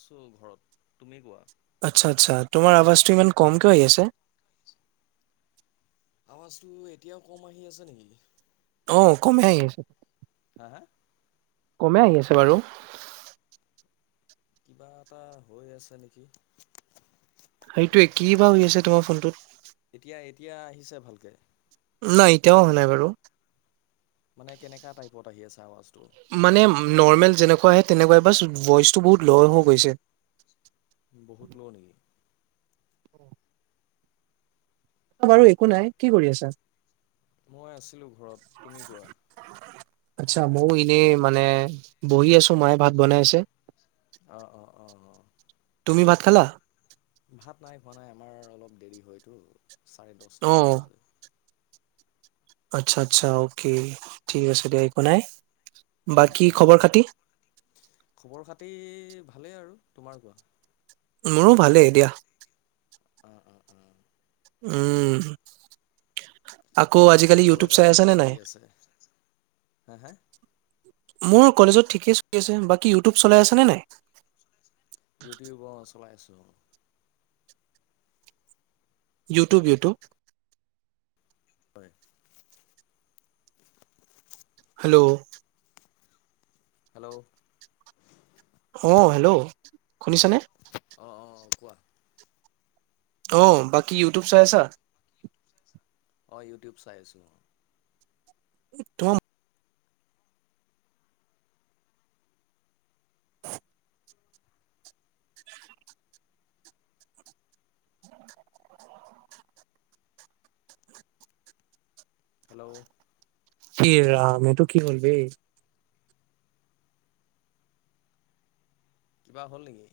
আছো ঘৰত তুমি কোৱা। আচ্ছা আচ্ছা, তোমাৰ আৱাজটো ইমান কম কিয় হৈ আছে? আৱাজটো এতিয়াও কম আহি আছে নেকি? অহ, কমে আহি আছে। হা হা? কমে আহি আছে বাৰু। কিবা এটা হৈ আছে নেকি। সেইটোৱে কি বা হৈ আছে, তোমাৰ ফোনটোত। এতিয়া এতিয়া আহিছে ভালকে নাই এতিয়াও অহা নাই বাৰু মানে কেনেকা টাইপত আহি আছে আৱাজটো। মানে নৰমেল যেনেকুৱা আহে তেনেকুৱাই বা ভয়ইচটো বহুত ল' হৈ গৈছে বহুত লওঁ নেকি? বাৰু একো নাই কি কৰি আছা। মই আছিলো ঘৰত তুমি কোৱা, আচ্ছা, মইও এনেই মানে বহি আছো মায়ে ভাত বনাই আছে। অহ অ, অ, অ তুমি ভাত খালা। ভাত নাই খোৱা নাই আমাৰ অলপ দেৰি হয়তো। চাৰে দহটামান বাজে, আচ্ছা-আচ্ছা, অকে ঠিক আছে দিয়া একো নাই। বাকী উম-উম খবৰ খাতি? খবৰ খাতি ভাল ভালেই আৰু তোমাৰ কোৱা? মোৰো ভালেই এ দিয়া। উম-উম-উম, উম', আকৌ বাকী আজিকালি ইউটিউব কলেজত চাই আছা কেনেকা নে চলি নাই? আছে? হা-হা, মোৰ কলেজত ঠিকেই চলি আছে বাকী ইউটিউব চলাই আছেনে নাই? ইউটিউবৰ চলাই আছোঁ আৰু। ইউটিউব-ইউটউব, হয়, হেল্ল', হেল্ল', অ', হেল্ল' শুনিছানে? অ', -অ', কোৱা? অ', বাকি ইউটউব চাই আঁ? অঁ, ইউটিউব চাই আছোঁ। অ', উথম ইচ। হেল্ল', এ ৰাম এইটো কি হ'ল হে। কিবা হ'ল নেকি?